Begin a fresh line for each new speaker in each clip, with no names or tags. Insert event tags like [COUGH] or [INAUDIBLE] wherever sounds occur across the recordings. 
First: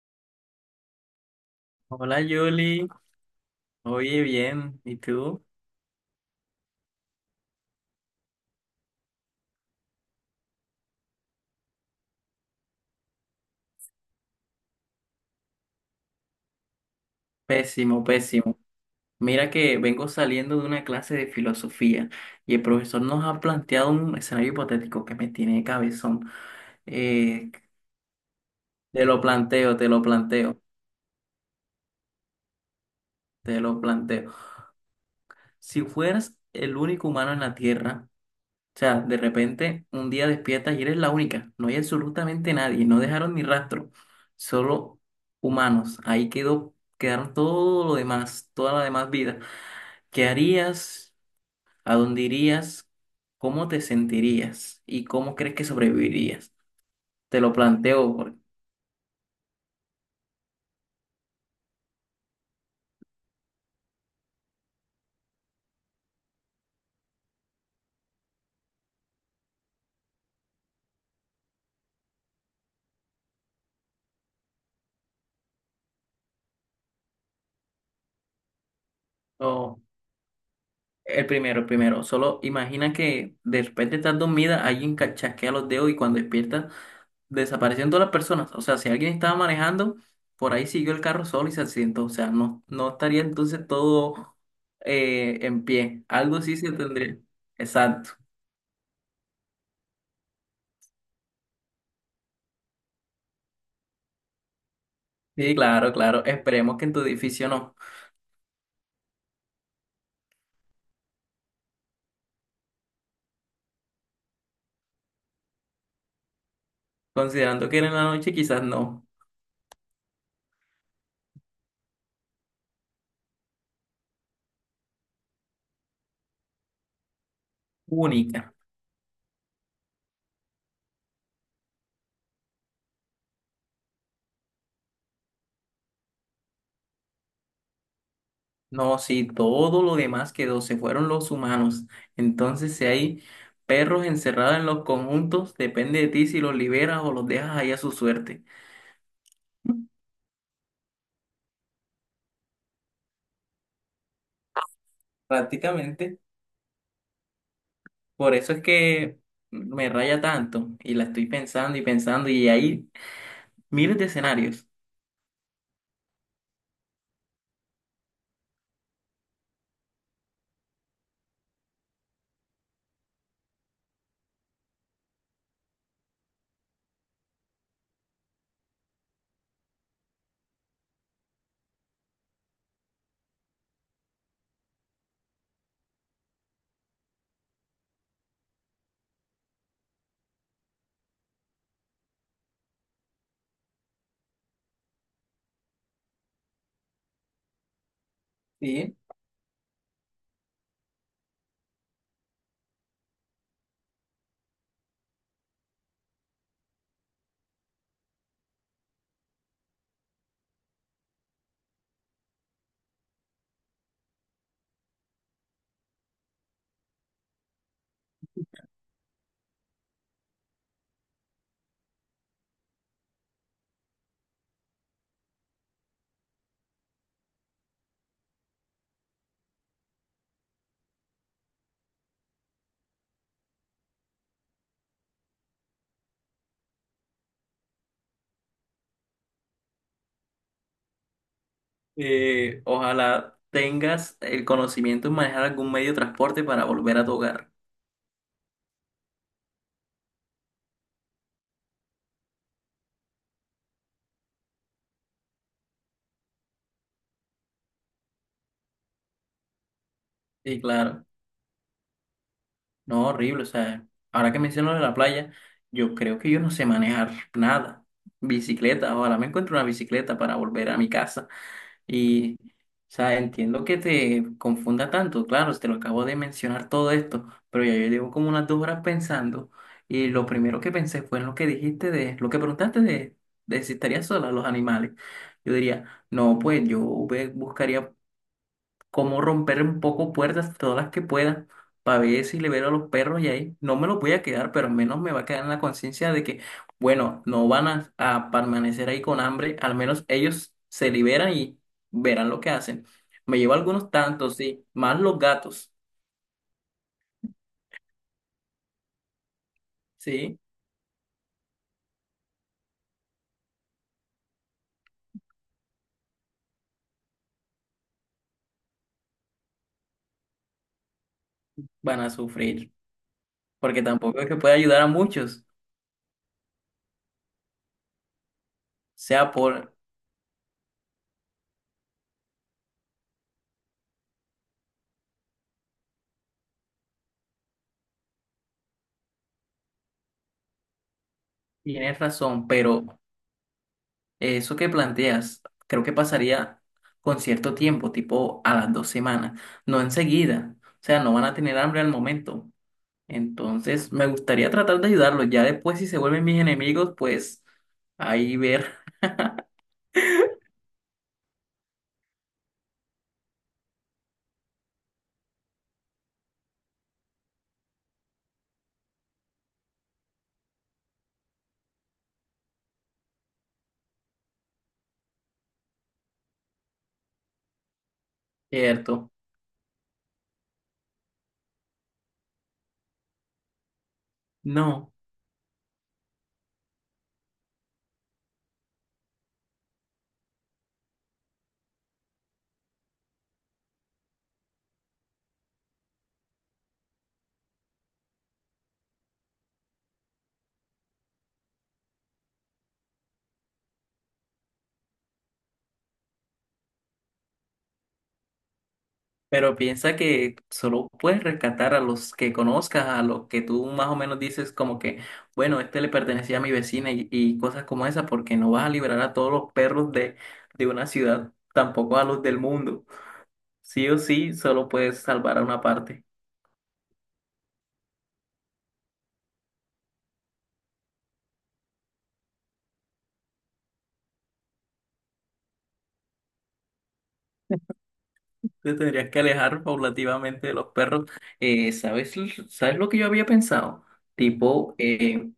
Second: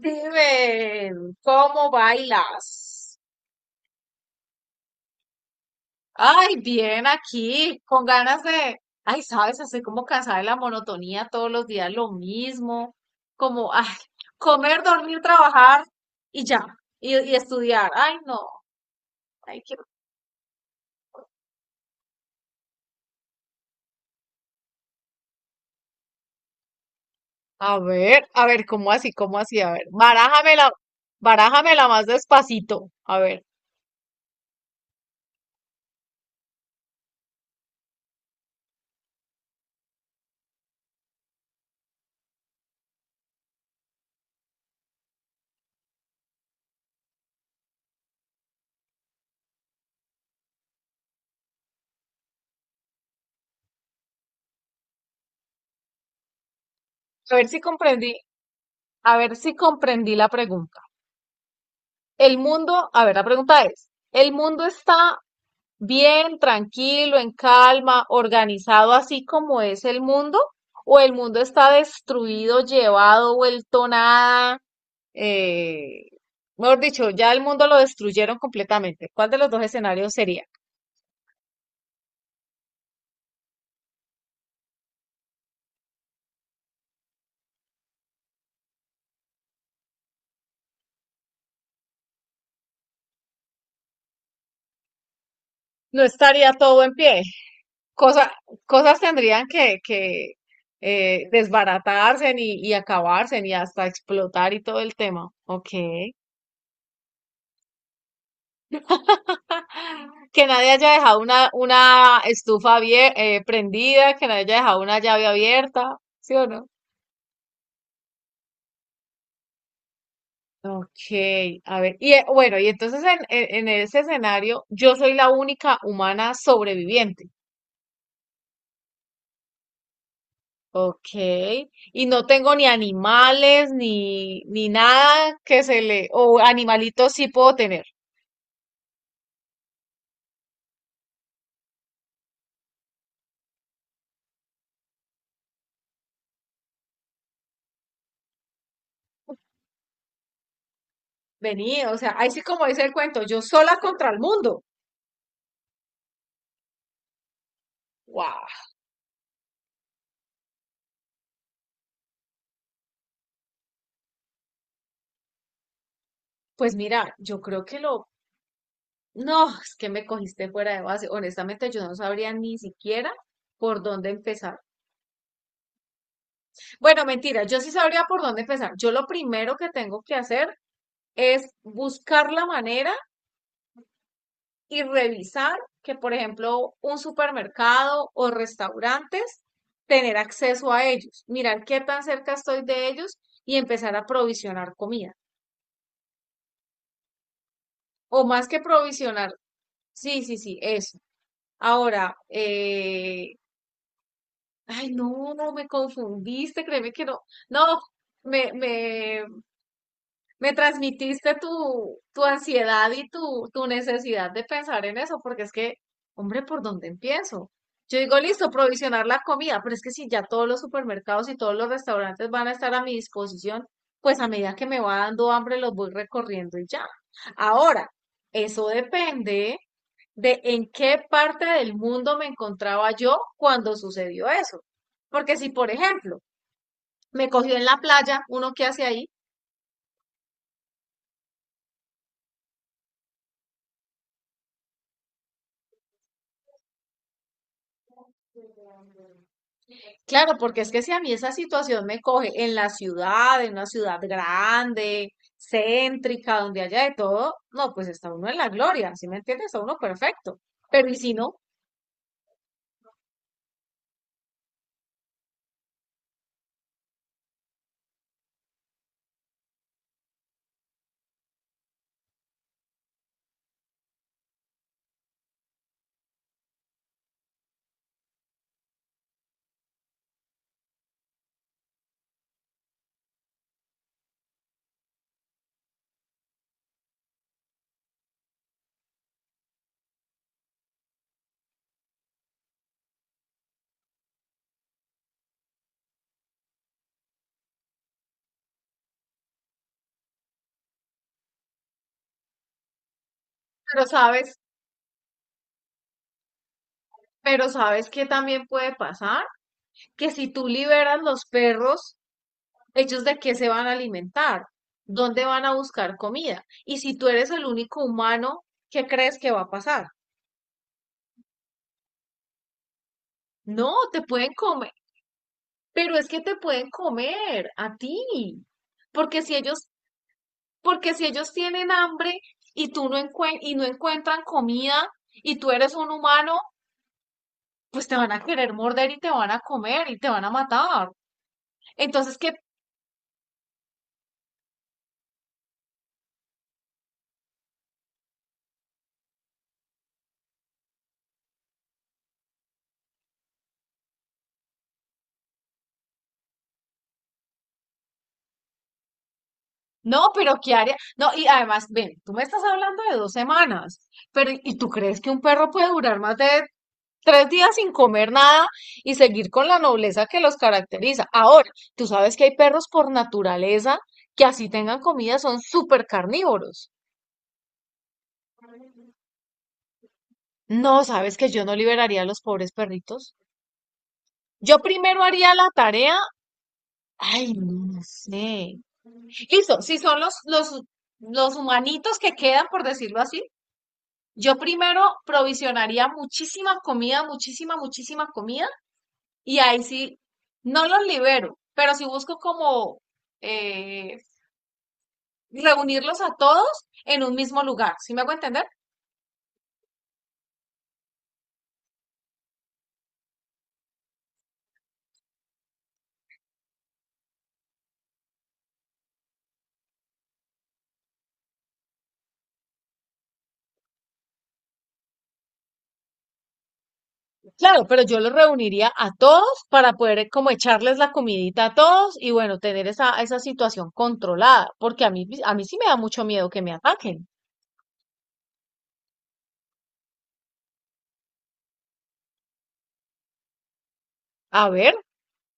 Steven, ¿cómo
Hola Julie,
bailas?
oye bien, ¿y tú?
Ay, bien aquí, con ganas de, ay, sabes, estoy como cansada de la monotonía, todos los días lo mismo, como, ay, comer, dormir, trabajar y ya, y estudiar.
Pésimo,
Ay, no,
pésimo. Mira
ay,
que
quiero.
vengo saliendo de una clase de filosofía y el profesor nos ha planteado un escenario hipotético que me tiene de cabezón. Eh,
A ver, ¿cómo
te
así?
lo
¿Cómo así? A
planteo,
ver,
te lo planteo,
barájamela, barájamela más despacito.
te lo planteo. Si fueras el único humano en la Tierra, o sea, de repente un día despiertas y eres la única, no hay absolutamente nadie, no dejaron ni rastro, solo humanos, ahí quedó, quedaron todo lo demás, toda la demás vida. ¿Qué harías? ¿A dónde irías? ¿Cómo te sentirías? ¿Y cómo crees que sobrevivirías?
A
Te
ver
lo
si comprendí,
planteo.
a ver si comprendí la pregunta. El mundo, a ver, la pregunta es, ¿el mundo está bien, tranquilo, en calma, organizado así como es el mundo, o el mundo está destruido, llevado, vuelto nada, eh, mejor dicho, ya el mundo lo destruyeron completamente? ¿Cuál de los dos
Oh,
escenarios sería?
el primero. Solo imagina que de repente estás dormida, alguien chasquea los dedos y cuando despiertas desaparecen todas las personas. O sea, si alguien estaba manejando, por ahí siguió el carro solo y se accidentó. O sea, no estaría entonces todo en
No
pie. Algo
estaría
sí se
todo en
tendría.
pie.
Exacto.
Cosa- Cosas tendrían que desbaratarse y acabarse y hasta explotar y todo el tema.
Sí,
Ok.
claro, claro. Esperemos que en tu edificio no.
[LAUGHS] Que nadie haya dejado una prendida, que nadie haya dejado una llave abierta, ¿sí o no?
Considerando que era en la noche, quizás no.
Ok, a ver, y bueno, y entonces en ese escenario yo soy la única humana sobreviviente.
Única.
Ok, y no tengo ni animales, ni, ni nada que se le, o animalitos sí puedo tener.
No, si todo lo demás quedó, se fueron los humanos. Entonces, si hay perros encerrados en los conjuntos, depende de ti si los liberas o los dejas ahí a su suerte.
Vení, o sea, ahí sí como dice el cuento, yo sola contra el mundo.
Prácticamente, por
Guau.
eso es que me raya tanto y la estoy pensando y pensando y hay miles de escenarios.
Pues mira, yo creo que lo. No, es que me cogiste fuera de base. Honestamente, yo no sabría ni siquiera por dónde empezar. Bueno, mentira, yo sí sabría por dónde empezar. Yo lo primero que tengo que hacer es buscar la manera y revisar que, por ejemplo, un supermercado o restaurantes, tener acceso a ellos, mirar qué tan cerca estoy de ellos y empezar a provisionar comida. O más que
Sí,
provisionar, sí, sí, sí, eso. Ahora, ay, no, no me confundiste, créeme que no. No, me, me, me transmitiste tu ansiedad y tu necesidad de pensar en eso, porque es que, hombre, ¿por dónde empiezo? Yo digo, listo, provisionar la comida, pero es que si ya todos los supermercados y todos los restaurantes van a estar a mi disposición, pues a medida que me va dando hambre los voy recorriendo y ya. Ahora, eso depende de en qué parte del mundo me encontraba yo cuando sucedió eso. Porque si, por ejemplo, me cogió en la playa, uno qué hace ahí,
ojalá tengas el conocimiento en manejar algún medio de transporte para volver a tu hogar.
claro, porque es que si a mí esa situación me coge en la ciudad, en una ciudad grande, céntrica, donde haya de todo, no, pues está uno en la gloria, ¿sí me entiendes? Está uno perfecto.
Sí,
Pero y
claro.
si no,
No, horrible. O sea, ahora que menciono de la playa, yo creo que yo no sé manejar nada. Bicicleta, ojalá me encuentre una bicicleta para volver a mi casa. Y, o sea, entiendo que te confunda tanto, claro, te lo acabo de mencionar todo esto, pero ya yo llevo como unas 2 horas pensando y lo primero que pensé fue en lo que dijiste de, lo que preguntaste de si estaría sola los animales. Yo diría, no, pues yo buscaría cómo romper un poco puertas, todas las que pueda, para ver si libero a los perros y ahí no me los voy a quedar, pero al menos me va a quedar en la conciencia de que, bueno, no van a permanecer ahí con hambre, al menos ellos se liberan y verán lo que hacen. Me llevo
pero
algunos tantos,
sabes,
sí, más los gatos,
pero sabes que también puede pasar, que si
sí,
tú liberas los perros, ¿ellos de qué se van a alimentar? ¿Dónde van a buscar comida? Y si tú eres el único humano, ¿qué crees que va a pasar?
van a sufrir,
No,
porque
te
tampoco es
pueden
que pueda
comer,
ayudar a muchos,
pero es que te pueden comer a ti. Porque
sea
si ellos,
por,
porque si ellos tienen hambre y tú no encuentran comida y tú eres un humano, pues te van a querer morder y te van a comer y te van a matar.
tienes
Entonces, ¿qué?
razón, pero... Eso que planteas, creo que pasaría con cierto tiempo, tipo a las 2 semanas, no enseguida. O sea, no van a tener hambre al momento. Entonces, me gustaría tratar de ayudarlos. Ya después, si se vuelven mis enemigos, pues ahí ver,
No, pero ¿qué haría? No, y además, ven, tú me estás hablando de dos semanas, pero ¿y tú crees que un perro puede durar más de tres días sin comer nada y seguir con la nobleza que los caracteriza? Ahora, tú sabes que hay perros por naturaleza que así tengan comida son súper carnívoros.
[LAUGHS] ¿cierto?
No, sabes que yo no liberaría a los pobres perritos. Yo
No,
primero haría la tarea. Ay, no, no sé. Listo, si son los humanitos que quedan, por decirlo así, yo primero provisionaría muchísima comida, muchísima, muchísima comida, y ahí sí, no los libero, pero sí busco como eh, reunirlos a todos en un mismo lugar, ¿sí me hago entender?
pero piensa que solo puedes rescatar a los que conozcas, a los que tú más o menos dices como que, bueno, este le pertenecía a mi vecina y cosas como esa, porque no vas a liberar a todos los perros de una ciudad, tampoco a los del mundo. Sí o sí, solo puedes salvar a una parte.
Claro, pero yo los reuniría a todos para poder como echarles la comidita a todos y bueno, tener esa situación controlada, porque a mí sí me da mucho miedo que me ataquen.
Te tendrías que alejar paulativamente de los perros. ¿Sabes, sabes lo que yo había pensado?
A ver.
Tipo,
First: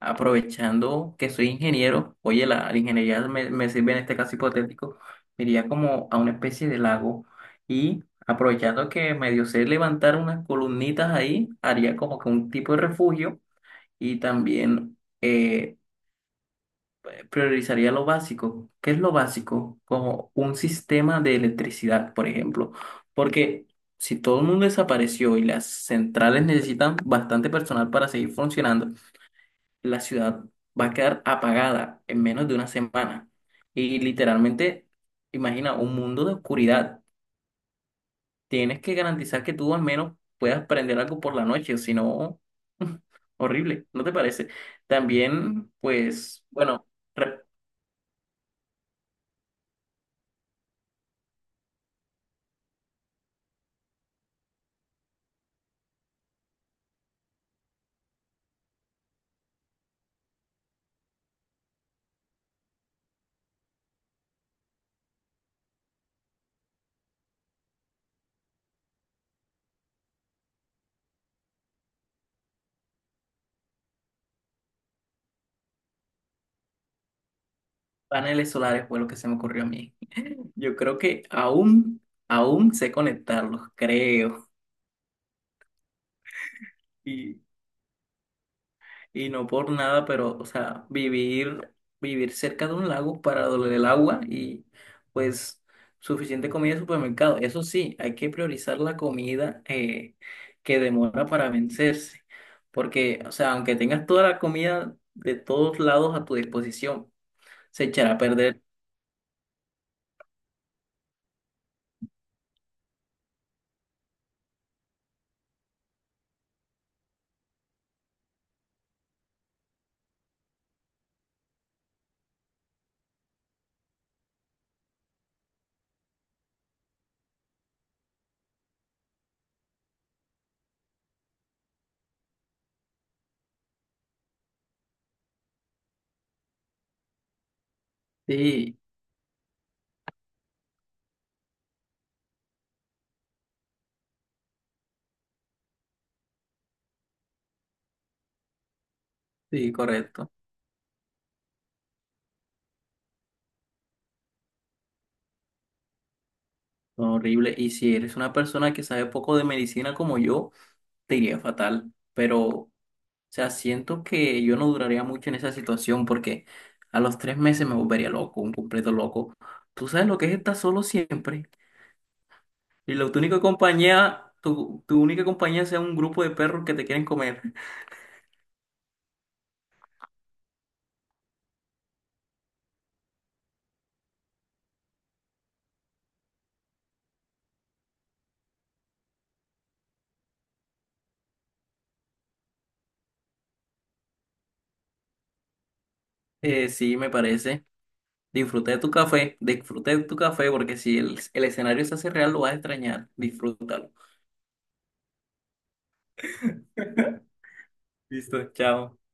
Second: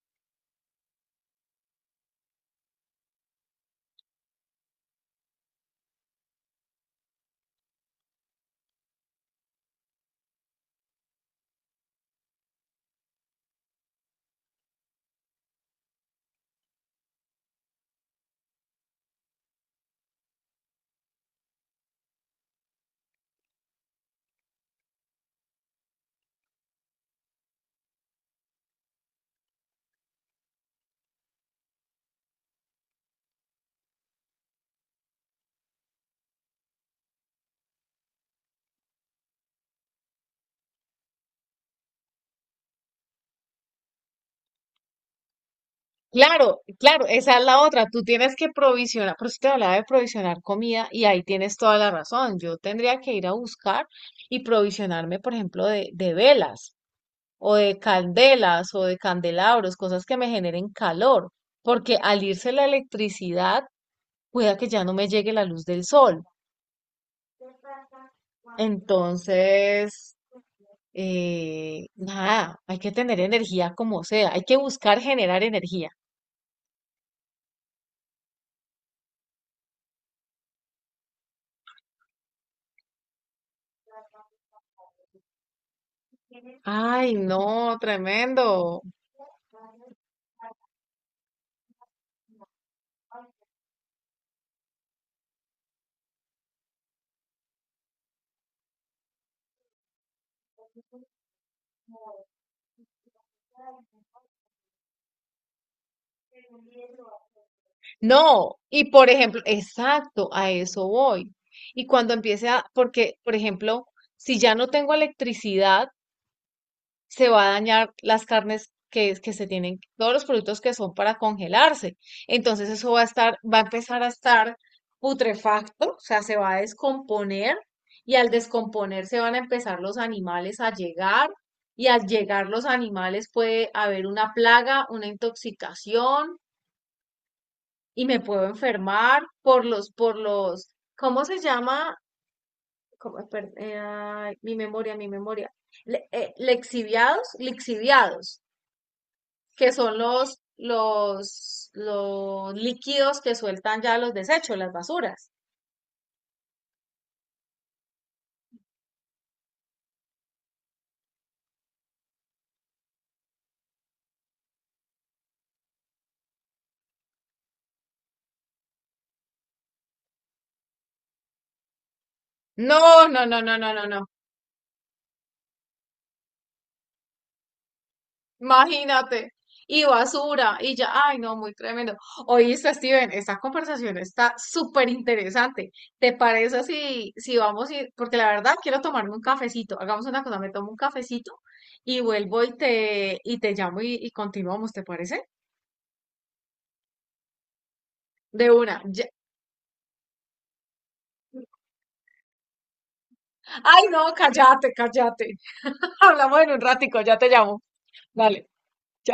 aprovechando que soy ingeniero, oye, la ingeniería me sirve en este caso hipotético, me iría como a una especie de lago y aprovechando que medio sé levantar unas columnitas ahí, haría como que un tipo de refugio y también... priorizaría lo básico. ¿Qué es lo básico? Como un sistema de electricidad, por ejemplo. Porque si todo el mundo desapareció y las centrales necesitan bastante personal para seguir funcionando, la ciudad va a quedar apagada en menos de 1 semana. Y literalmente, imagina un mundo de oscuridad. Tienes que garantizar que tú al menos puedas prender algo por la noche, o si no, [LAUGHS] horrible, ¿no te parece? También, pues,
Claro,
bueno.
claro, esa es la otra. Tú tienes que provisionar, por eso te hablaba de provisionar comida y ahí tienes toda la razón. Yo tendría que ir a buscar y provisionarme, por ejemplo, de velas o de candelas o de candelabros, cosas que me generen calor, porque al irse la electricidad, cuida que ya no me llegue la luz del sol. Entonces, nada, hay que tener energía como sea, hay que buscar generar energía.
Paneles solares fue lo que se me ocurrió a mí. Yo creo que aún sé conectarlos, creo.
Ay,
Y,
no, tremendo.
y no por nada, pero, o sea, vivir cerca de un lago para doler el agua y pues suficiente comida en supermercado. Eso sí, hay que priorizar la comida que demora para vencerse. Porque, o sea, aunque tengas toda la comida de todos lados a tu disposición, se echará a
No,
perder.
y por ejemplo, exacto, a eso voy. Y cuando empiece a, porque, por ejemplo, si ya no tengo electricidad, se va a dañar las carnes que se tienen, todos los productos que son para congelarse. Entonces eso va a estar, va a empezar a estar putrefacto, o sea, se va a descomponer y al descomponerse van a empezar los animales a llegar y al llegar los animales puede haber una plaga, una intoxicación y me puedo
Sí,
enfermar por ¿cómo se llama? ¿Cómo? Ay, mi memoria, mi memoria. Lixiviados que
sí,
son
correcto.
los líquidos que sueltan ya los desechos, las basuras.
Horrible. Y si eres una persona que sabe poco de medicina como yo, te iría fatal. Pero, o sea, siento que yo no duraría mucho en esa situación porque a los 3 meses me volvería loco, un completo loco. Tú sabes lo que es estar solo siempre. Y
No,
la tu
no,
única
no, no, no, no, no.
compañía, tu única compañía sea un grupo de perros que te quieren comer. [LAUGHS]
Imagínate. Y basura, y ya, ay, no, muy tremendo. Oíste, Steven, esta conversación está súper interesante. ¿Te parece si, si vamos a ir? Porque la verdad quiero tomarme un cafecito. Hagamos una cosa, me tomo un cafecito y vuelvo y te llamo y continuamos, ¿te parece?
Sí, me parece.
De
Disfruta de
una.
tu
Ya.
café, disfruta de tu café porque si el escenario se hace real, lo vas a extrañar.
Ay,
Disfrútalo.
no, cállate, cállate. [LAUGHS] Hablamos en un ratico, ya te
[LAUGHS]
llamo.
Listo,
Vale,
chao.
chao.